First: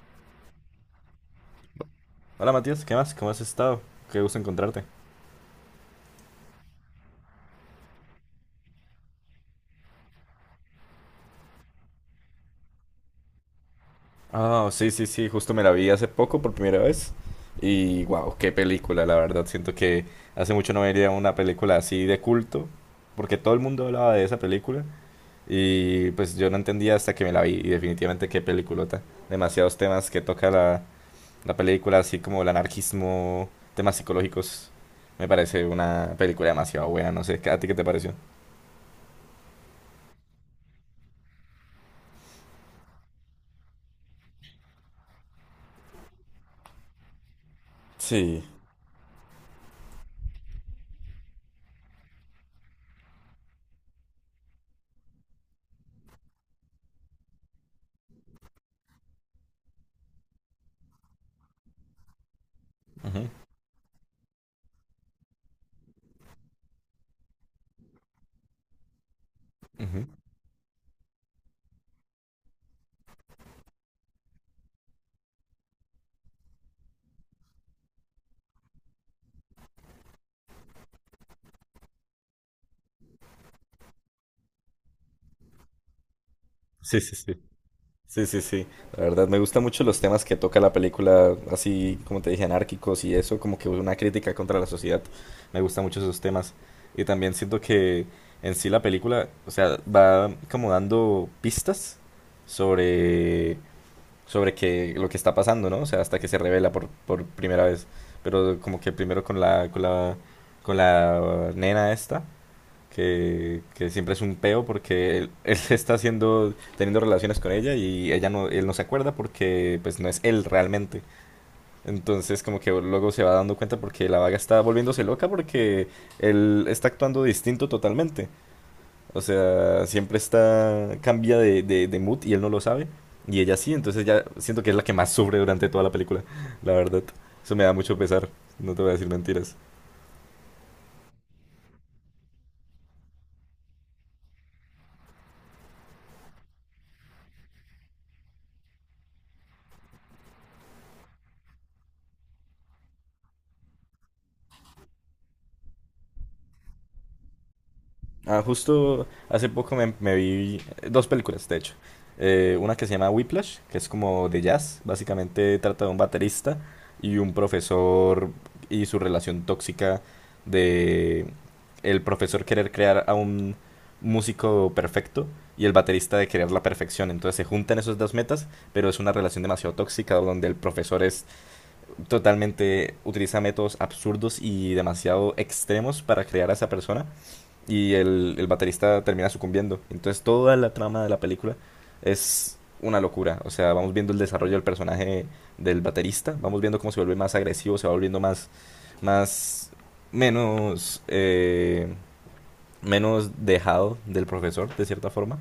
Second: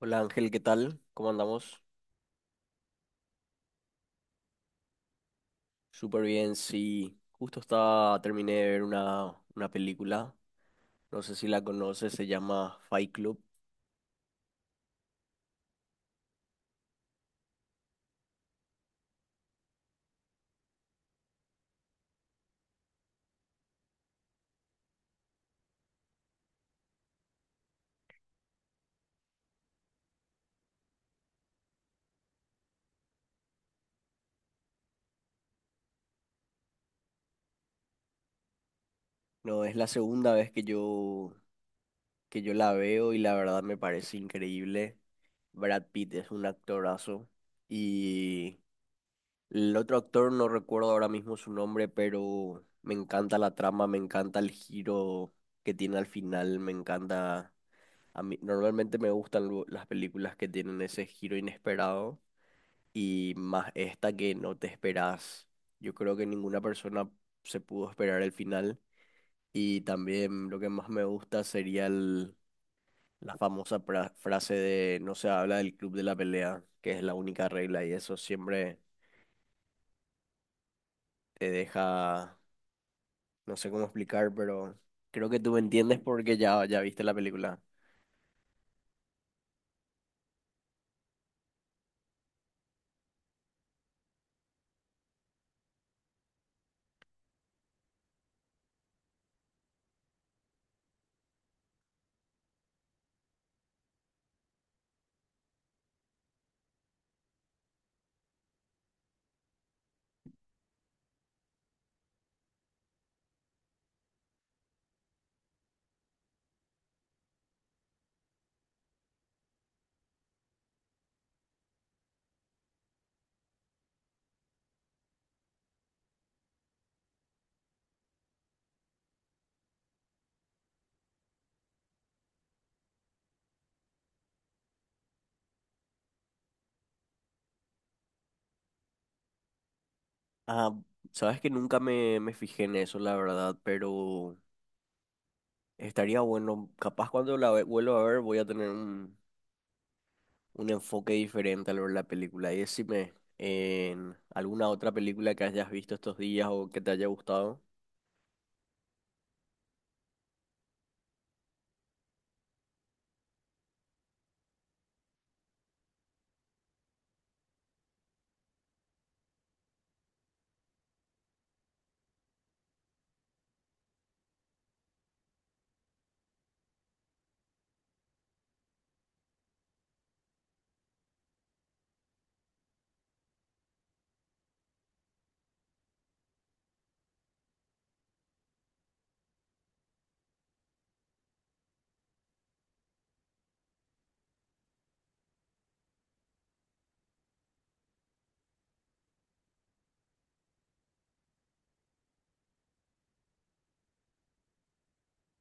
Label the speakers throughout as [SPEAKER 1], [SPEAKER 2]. [SPEAKER 1] Hola Ángel, ¿qué tal? ¿Cómo andamos?
[SPEAKER 2] Hola Matías, ¿qué más? ¿Cómo has estado? Qué gusto encontrarte.
[SPEAKER 1] Súper bien, sí. Justo estaba, terminé de ver una película, no sé si la conoces, se llama Fight Club.
[SPEAKER 2] Ah, sí, sí, sí, justo me la vi hace poco por primera vez. Y wow, qué película, la verdad. Siento que hace mucho no veía una película así de culto, porque todo el mundo hablaba de esa película. Y pues yo no entendía hasta que me la vi. Y definitivamente qué peliculota. Demasiados temas que toca la película, así como el anarquismo, temas psicológicos. Me parece una película demasiado buena, no sé. ¿A ti qué te pareció?
[SPEAKER 1] No, es la segunda vez que yo la veo y la verdad me parece increíble. Brad Pitt es un actorazo
[SPEAKER 2] Sí.
[SPEAKER 1] y el otro actor no recuerdo ahora mismo su nombre, pero me encanta la trama, me encanta el giro que tiene al final, me encanta. A mí normalmente me gustan las películas que tienen ese giro inesperado
[SPEAKER 2] Ujú,
[SPEAKER 1] y más esta que no te esperas. Yo creo que ninguna persona se pudo esperar el final y
[SPEAKER 2] ujú.
[SPEAKER 1] también lo que más me gusta sería la famosa frase de no se habla del club de la pelea, que es la única regla y eso siempre te deja, no sé cómo explicar, pero creo que tú me entiendes porque ya
[SPEAKER 2] Sí,
[SPEAKER 1] viste la
[SPEAKER 2] sí, sí.
[SPEAKER 1] película.
[SPEAKER 2] Sí, sí, sí. La verdad, me gustan mucho los temas que toca la película, así como te dije, anárquicos y eso, como que una crítica contra la sociedad. Me gustan mucho esos temas. Y también siento que en sí la película, o sea, va como dando pistas sobre, sobre que, lo que está pasando, ¿no? O sea, hasta que se revela por primera vez. Pero como que primero con con la nena esta que siempre es un peo porque él, él está haciendo, teniendo relaciones con ella y ella no, él no se acuerda porque pues no es él realmente. Entonces como que luego se va dando cuenta porque la vaga está volviéndose loca porque él está actuando distinto totalmente. O sea, siempre está, cambia de mood y él no lo sabe. Y ella sí, entonces ya siento que es la que más sufre durante toda la película, la verdad. Eso me da mucho pesar, no te voy a decir mentiras.
[SPEAKER 1] Ah, sabes que nunca me fijé en eso, la verdad, pero... Estaría bueno, capaz cuando la vuelva a ver voy a tener un enfoque diferente al ver la película. Y decime, en alguna otra película que hayas visto estos días o que te haya gustado.
[SPEAKER 2] Ah, justo hace poco me vi dos películas, de hecho. Una que se llama Whiplash, que es como de jazz. Básicamente trata de un baterista y un profesor y su relación tóxica de el profesor querer crear a un músico perfecto y el baterista de querer la perfección. Entonces se juntan esos dos metas, pero es una relación demasiado tóxica donde el profesor es totalmente utiliza métodos absurdos y demasiado extremos para crear a esa persona y el baterista termina sucumbiendo. Entonces toda la trama de la película es una locura. O sea, vamos viendo el desarrollo del personaje del baterista, vamos viendo cómo se vuelve más agresivo, se va volviendo más, menos, menos dejado del profesor, de cierta forma.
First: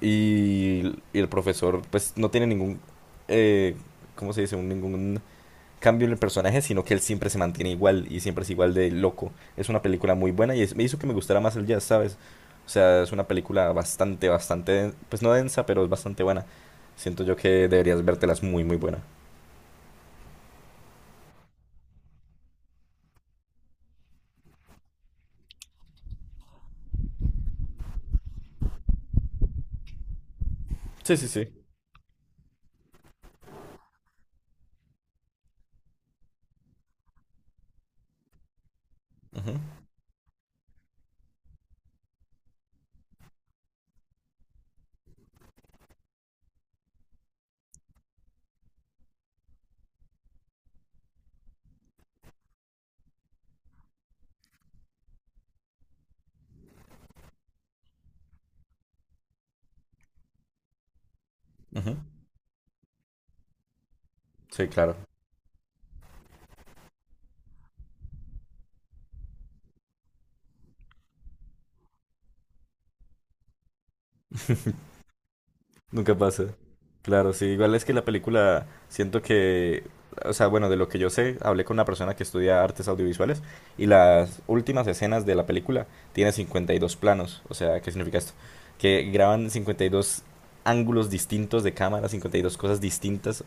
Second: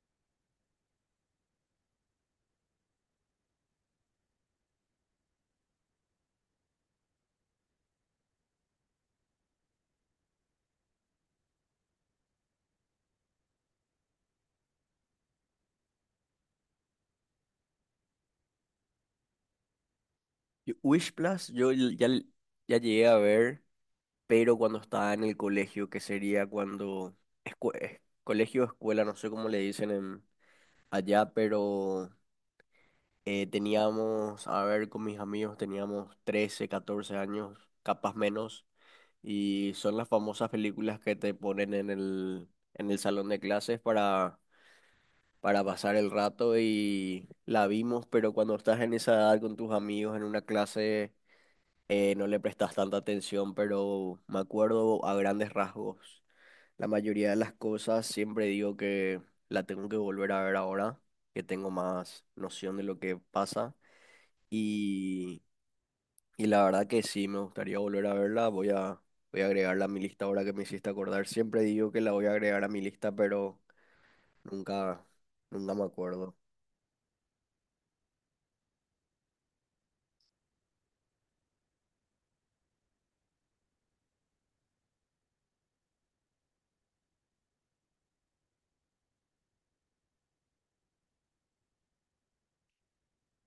[SPEAKER 2] Y el profesor, pues, no tiene eh, ¿cómo se dice? Ningún cambio en el personaje, sino que él siempre se mantiene igual y siempre es igual de loco. Es una película muy buena y es- me hizo que me gustara más el jazz, ¿sabes? O sea, es una película bastante, den- pues no densa, pero es bastante buena. Siento yo que deberías vértelas muy, muy buena.
[SPEAKER 1] Wish Plus, yo l- ya llegué a ver, pero cuando estaba en el colegio, que sería cuando... colegio o escuela, no sé cómo le dicen en,
[SPEAKER 2] Sí, sí,
[SPEAKER 1] allá,
[SPEAKER 2] sí.
[SPEAKER 1] pero teníamos, a ver, con mis amigos teníamos 13 o 14 años, capaz menos.
[SPEAKER 2] Ujú,
[SPEAKER 1] Y son las famosas películas que te ponen en en el salón de clases para pasar el rato y la vimos, pero cuando estás en esa edad con tus amigos en una clase no le prestas tanta atención, pero me acuerdo a grandes rasgos. La mayoría de las cosas siempre digo que la tengo que volver a ver ahora, que tengo
[SPEAKER 2] ujú.
[SPEAKER 1] más noción de lo que pasa.
[SPEAKER 2] Sí, claro.
[SPEAKER 1] Y la verdad que sí, me gustaría volver a verla. Voy a agregarla a mi lista ahora que me hiciste acordar. Siempre digo que la voy a agregar a mi lista, pero nunca, nunca me
[SPEAKER 2] Nunca
[SPEAKER 1] acuerdo.
[SPEAKER 2] pasa. Claro, sí. Igual es que la película, siento que, o sea, bueno, de lo que yo sé, hablé con una persona que estudia artes audiovisuales y las últimas escenas de la película tiene 52 planos. O sea, ¿qué significa esto? Que graban 52 ángulos distintos de cámara, 52 cosas distintas.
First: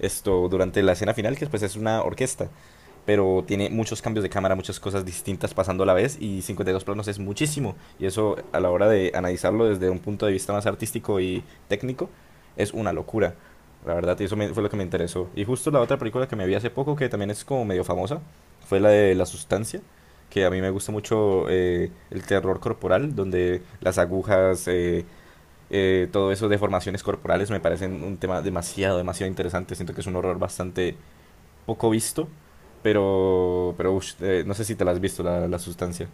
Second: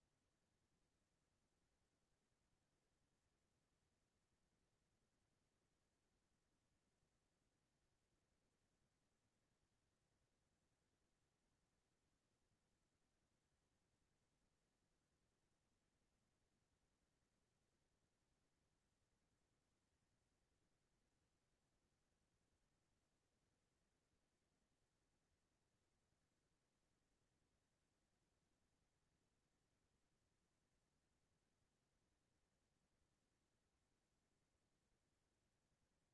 [SPEAKER 2] Esto durante la escena final, que pues es una orquesta pero tiene muchos cambios de cámara, muchas cosas distintas pasando a la vez y 52 planos es muchísimo. Y eso a la hora de analizarlo desde un punto de vista más artístico y técnico es una locura. La verdad, y eso me- fue lo que me interesó. Y justo la otra película que me vi hace poco, que también es como medio famosa, fue la de La Sustancia, que a mí me gusta mucho el terror corporal, donde las agujas, todo eso, deformaciones corporales, me parecen un tema demasiado, demasiado interesante. Siento que es un horror bastante poco visto, pero ush, no sé si te la has visto la sustancia.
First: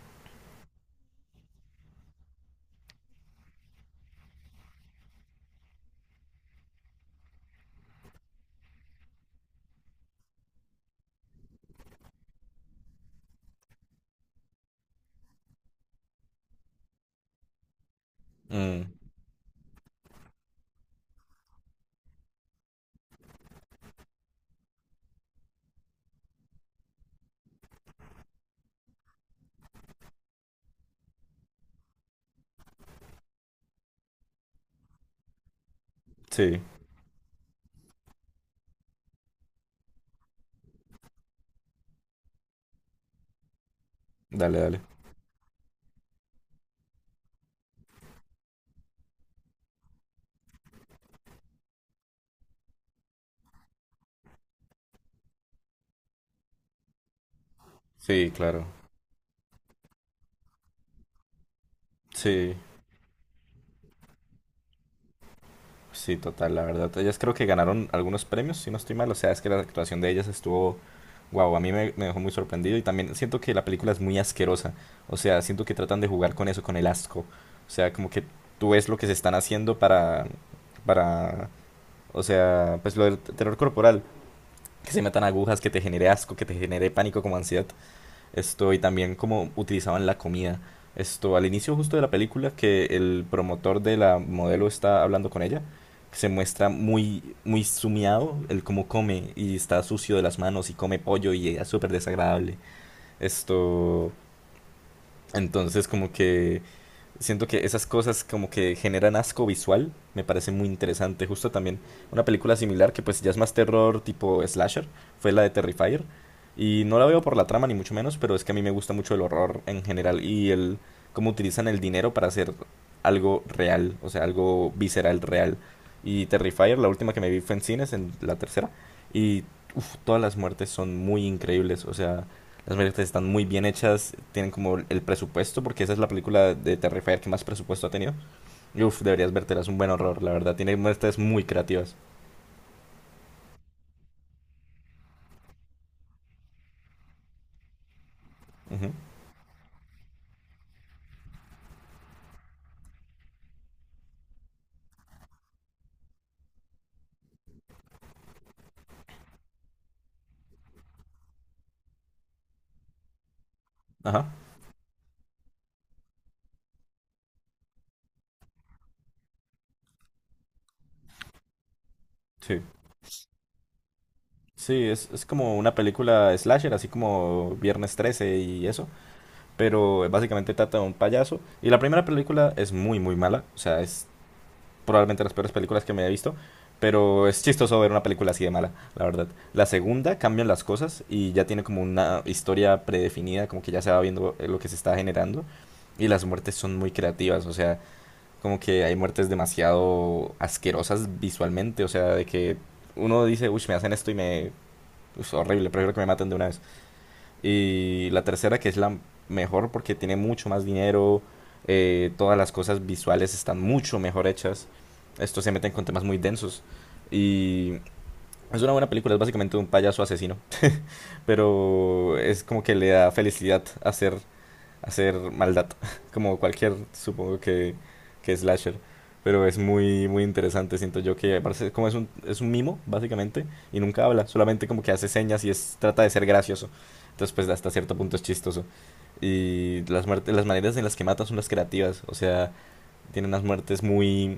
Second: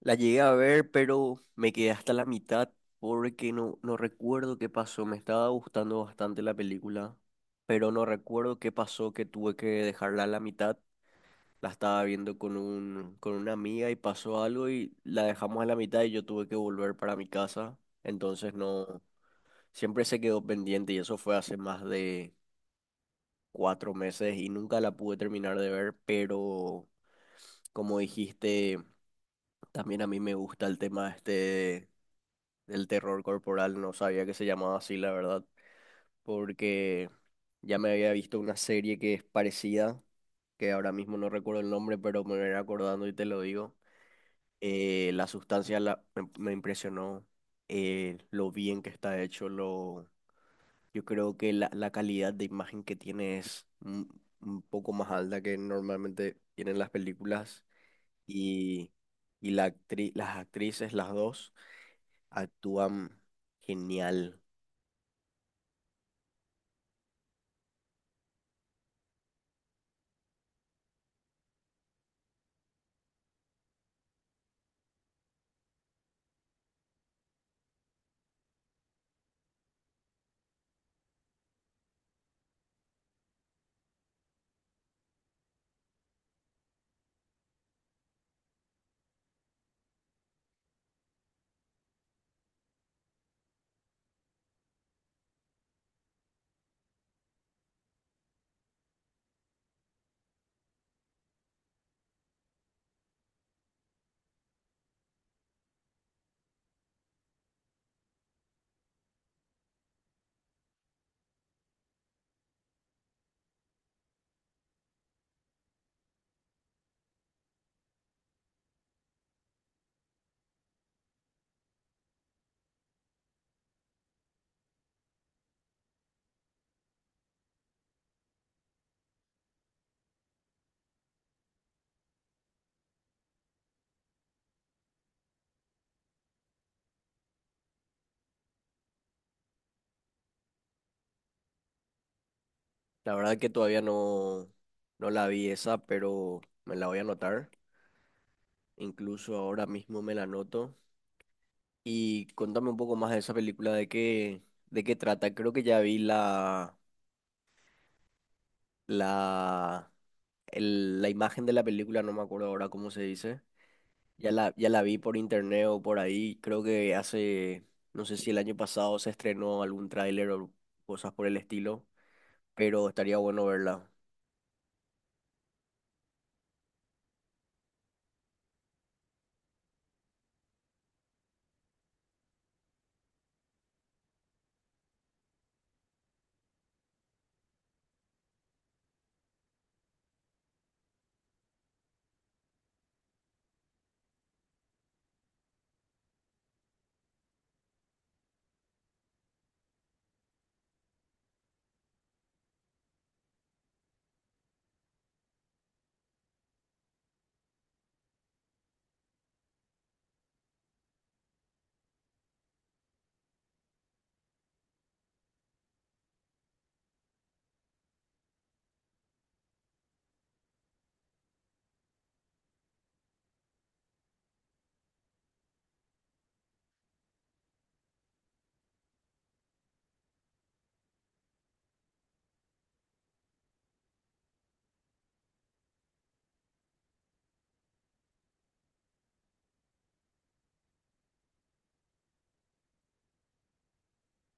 [SPEAKER 1] La llegué a ver, pero me quedé hasta la mitad porque no recuerdo qué pasó. Me estaba gustando bastante la película, pero no recuerdo qué pasó que tuve que dejarla a la mitad. La estaba viendo con con una amiga y pasó algo y la dejamos a la mitad y yo tuve que volver para mi casa. Entonces
[SPEAKER 2] Mm.
[SPEAKER 1] no. Siempre se quedó pendiente y eso fue hace más de 4 meses y nunca la pude terminar de ver, pero como dijiste, también a mí me gusta el tema este del terror corporal, no sabía que se llamaba así, la verdad,
[SPEAKER 2] Sí,
[SPEAKER 1] porque ya me había visto una serie que es parecida, que ahora mismo no recuerdo el nombre, pero me voy acordando y te lo digo.
[SPEAKER 2] dale, dale.
[SPEAKER 1] La sustancia me impresionó, lo bien que está hecho, lo. Yo creo que la calidad de imagen que tiene es un poco más alta que normalmente tienen las películas
[SPEAKER 2] Sí, claro.
[SPEAKER 1] y, y las actrices, las dos,
[SPEAKER 2] Sí,
[SPEAKER 1] actúan genial.
[SPEAKER 2] sí, total, la verdad. Ellas creo que ganaron algunos premios, si no estoy mal. O sea, es que la actuación de ellas estuvo, wow, a mí me dejó muy sorprendido y también siento que la película es muy asquerosa. O sea, siento que tratan de jugar con eso, con el asco. O sea, como que tú ves lo que se están haciendo para, o sea, pues lo del terror corporal. Que se metan agujas, que te genere asco, que te genere pánico como ansiedad. Esto, y también cómo utilizaban la comida. Esto, al inicio justo de la película, que el promotor de la modelo está hablando con ella, se muestra muy, muy sumiado el cómo come y está sucio de las manos y come pollo y es súper desagradable. Esto, entonces como que siento que esas cosas como que generan asco visual, me parece muy interesante. Justo también una película similar que pues ya es más terror tipo slasher, fue la de Terrifier. Y no la veo por la trama ni mucho menos, pero es que a mí me gusta mucho el horror en general y el cómo utilizan el dinero para hacer algo real, o sea, algo visceral real. Y Terrifier, la última que me vi fue en cines, en la tercera, y uf, todas las muertes son muy increíbles, o sea, las marionetas están muy bien hechas, tienen como el presupuesto, porque esa es la película de Terrifier que más presupuesto ha tenido. Y uf, deberías vértela, es un buen horror, la verdad. Tiene muestras muy creativas.
[SPEAKER 1] La verdad que todavía no, no la vi esa, pero me la voy a anotar.
[SPEAKER 2] Ujú.
[SPEAKER 1] Incluso ahora mismo me la anoto. Y contame un poco más de esa película, de qué trata. Creo que ya vi la, la imagen de la película, no me acuerdo ahora cómo se dice.
[SPEAKER 2] Ajá,
[SPEAKER 1] Ya la vi por internet o por ahí. Creo que hace, no sé si el año pasado se estrenó algún tráiler o cosas por el estilo,
[SPEAKER 2] sí.
[SPEAKER 1] pero estaría bueno verla.
[SPEAKER 2] Sí, es como una película slasher, así como Viernes 13 y eso, pero básicamente trata de un payaso. Y la primera película es muy, muy mala, o sea, es probablemente las peores películas que me haya visto. Pero es chistoso ver una película así de mala, la verdad. La segunda cambian las cosas y ya tiene como una historia predefinida, como que ya se va viendo lo que se está generando. Y las muertes son muy creativas, o sea, como que hay muertes demasiado asquerosas visualmente, o sea, de que uno dice, uy, me hacen esto y me... Es horrible, prefiero que me maten de una vez. Y la tercera, que es la mejor porque tiene mucho más dinero, todas las cosas visuales están mucho mejor hechas. Estos se meten con temas muy densos. Y es una buena película, es básicamente un payaso asesino, pero es como que le da felicidad hacer hacer maldad, como cualquier, supongo que slasher. Pero es muy, muy interesante, siento yo que parece como es es un mimo, básicamente, y nunca habla, solamente como que hace señas y es, trata de ser gracioso. Entonces, pues hasta cierto punto es chistoso. Y las, muertes, las maneras en las que mata son las creativas, o sea, tienen unas muertes muy...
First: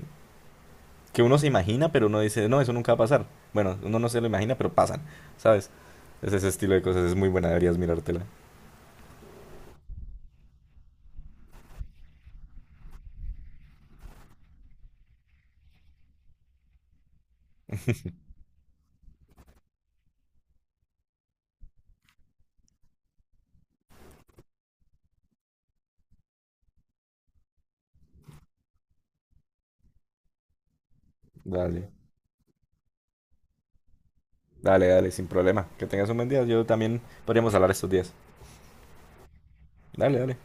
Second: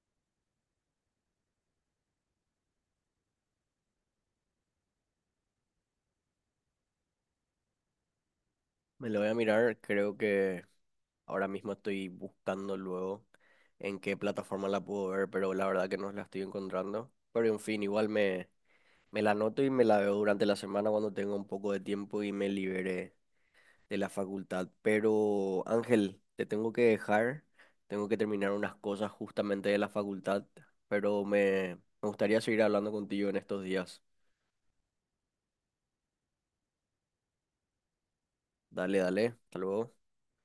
[SPEAKER 2] que uno se imagina, pero uno dice, no, eso nunca va a pasar. Bueno, uno no se lo imagina, pero pasan, ¿sabes? Es ese estilo de cosas, es muy buena, deberías mirártela.
[SPEAKER 1] Me la voy a mirar, creo que ahora mismo estoy buscando luego en qué plataforma la puedo ver, pero la verdad que no la estoy encontrando. Pero en fin, me la anoto y me la veo durante la semana cuando tenga un poco de tiempo y me libere de la facultad. Pero Ángel, te tengo que dejar. Tengo que terminar unas cosas justamente de la facultad. Pero me,
[SPEAKER 2] Dale.
[SPEAKER 1] me gustaría seguir hablando contigo en estos días.
[SPEAKER 2] Dale, dale, sin problema. Que tengas un buen día. Yo también podríamos hablar estos días.
[SPEAKER 1] Dale, dale. Hasta luego.
[SPEAKER 2] Dale, dale.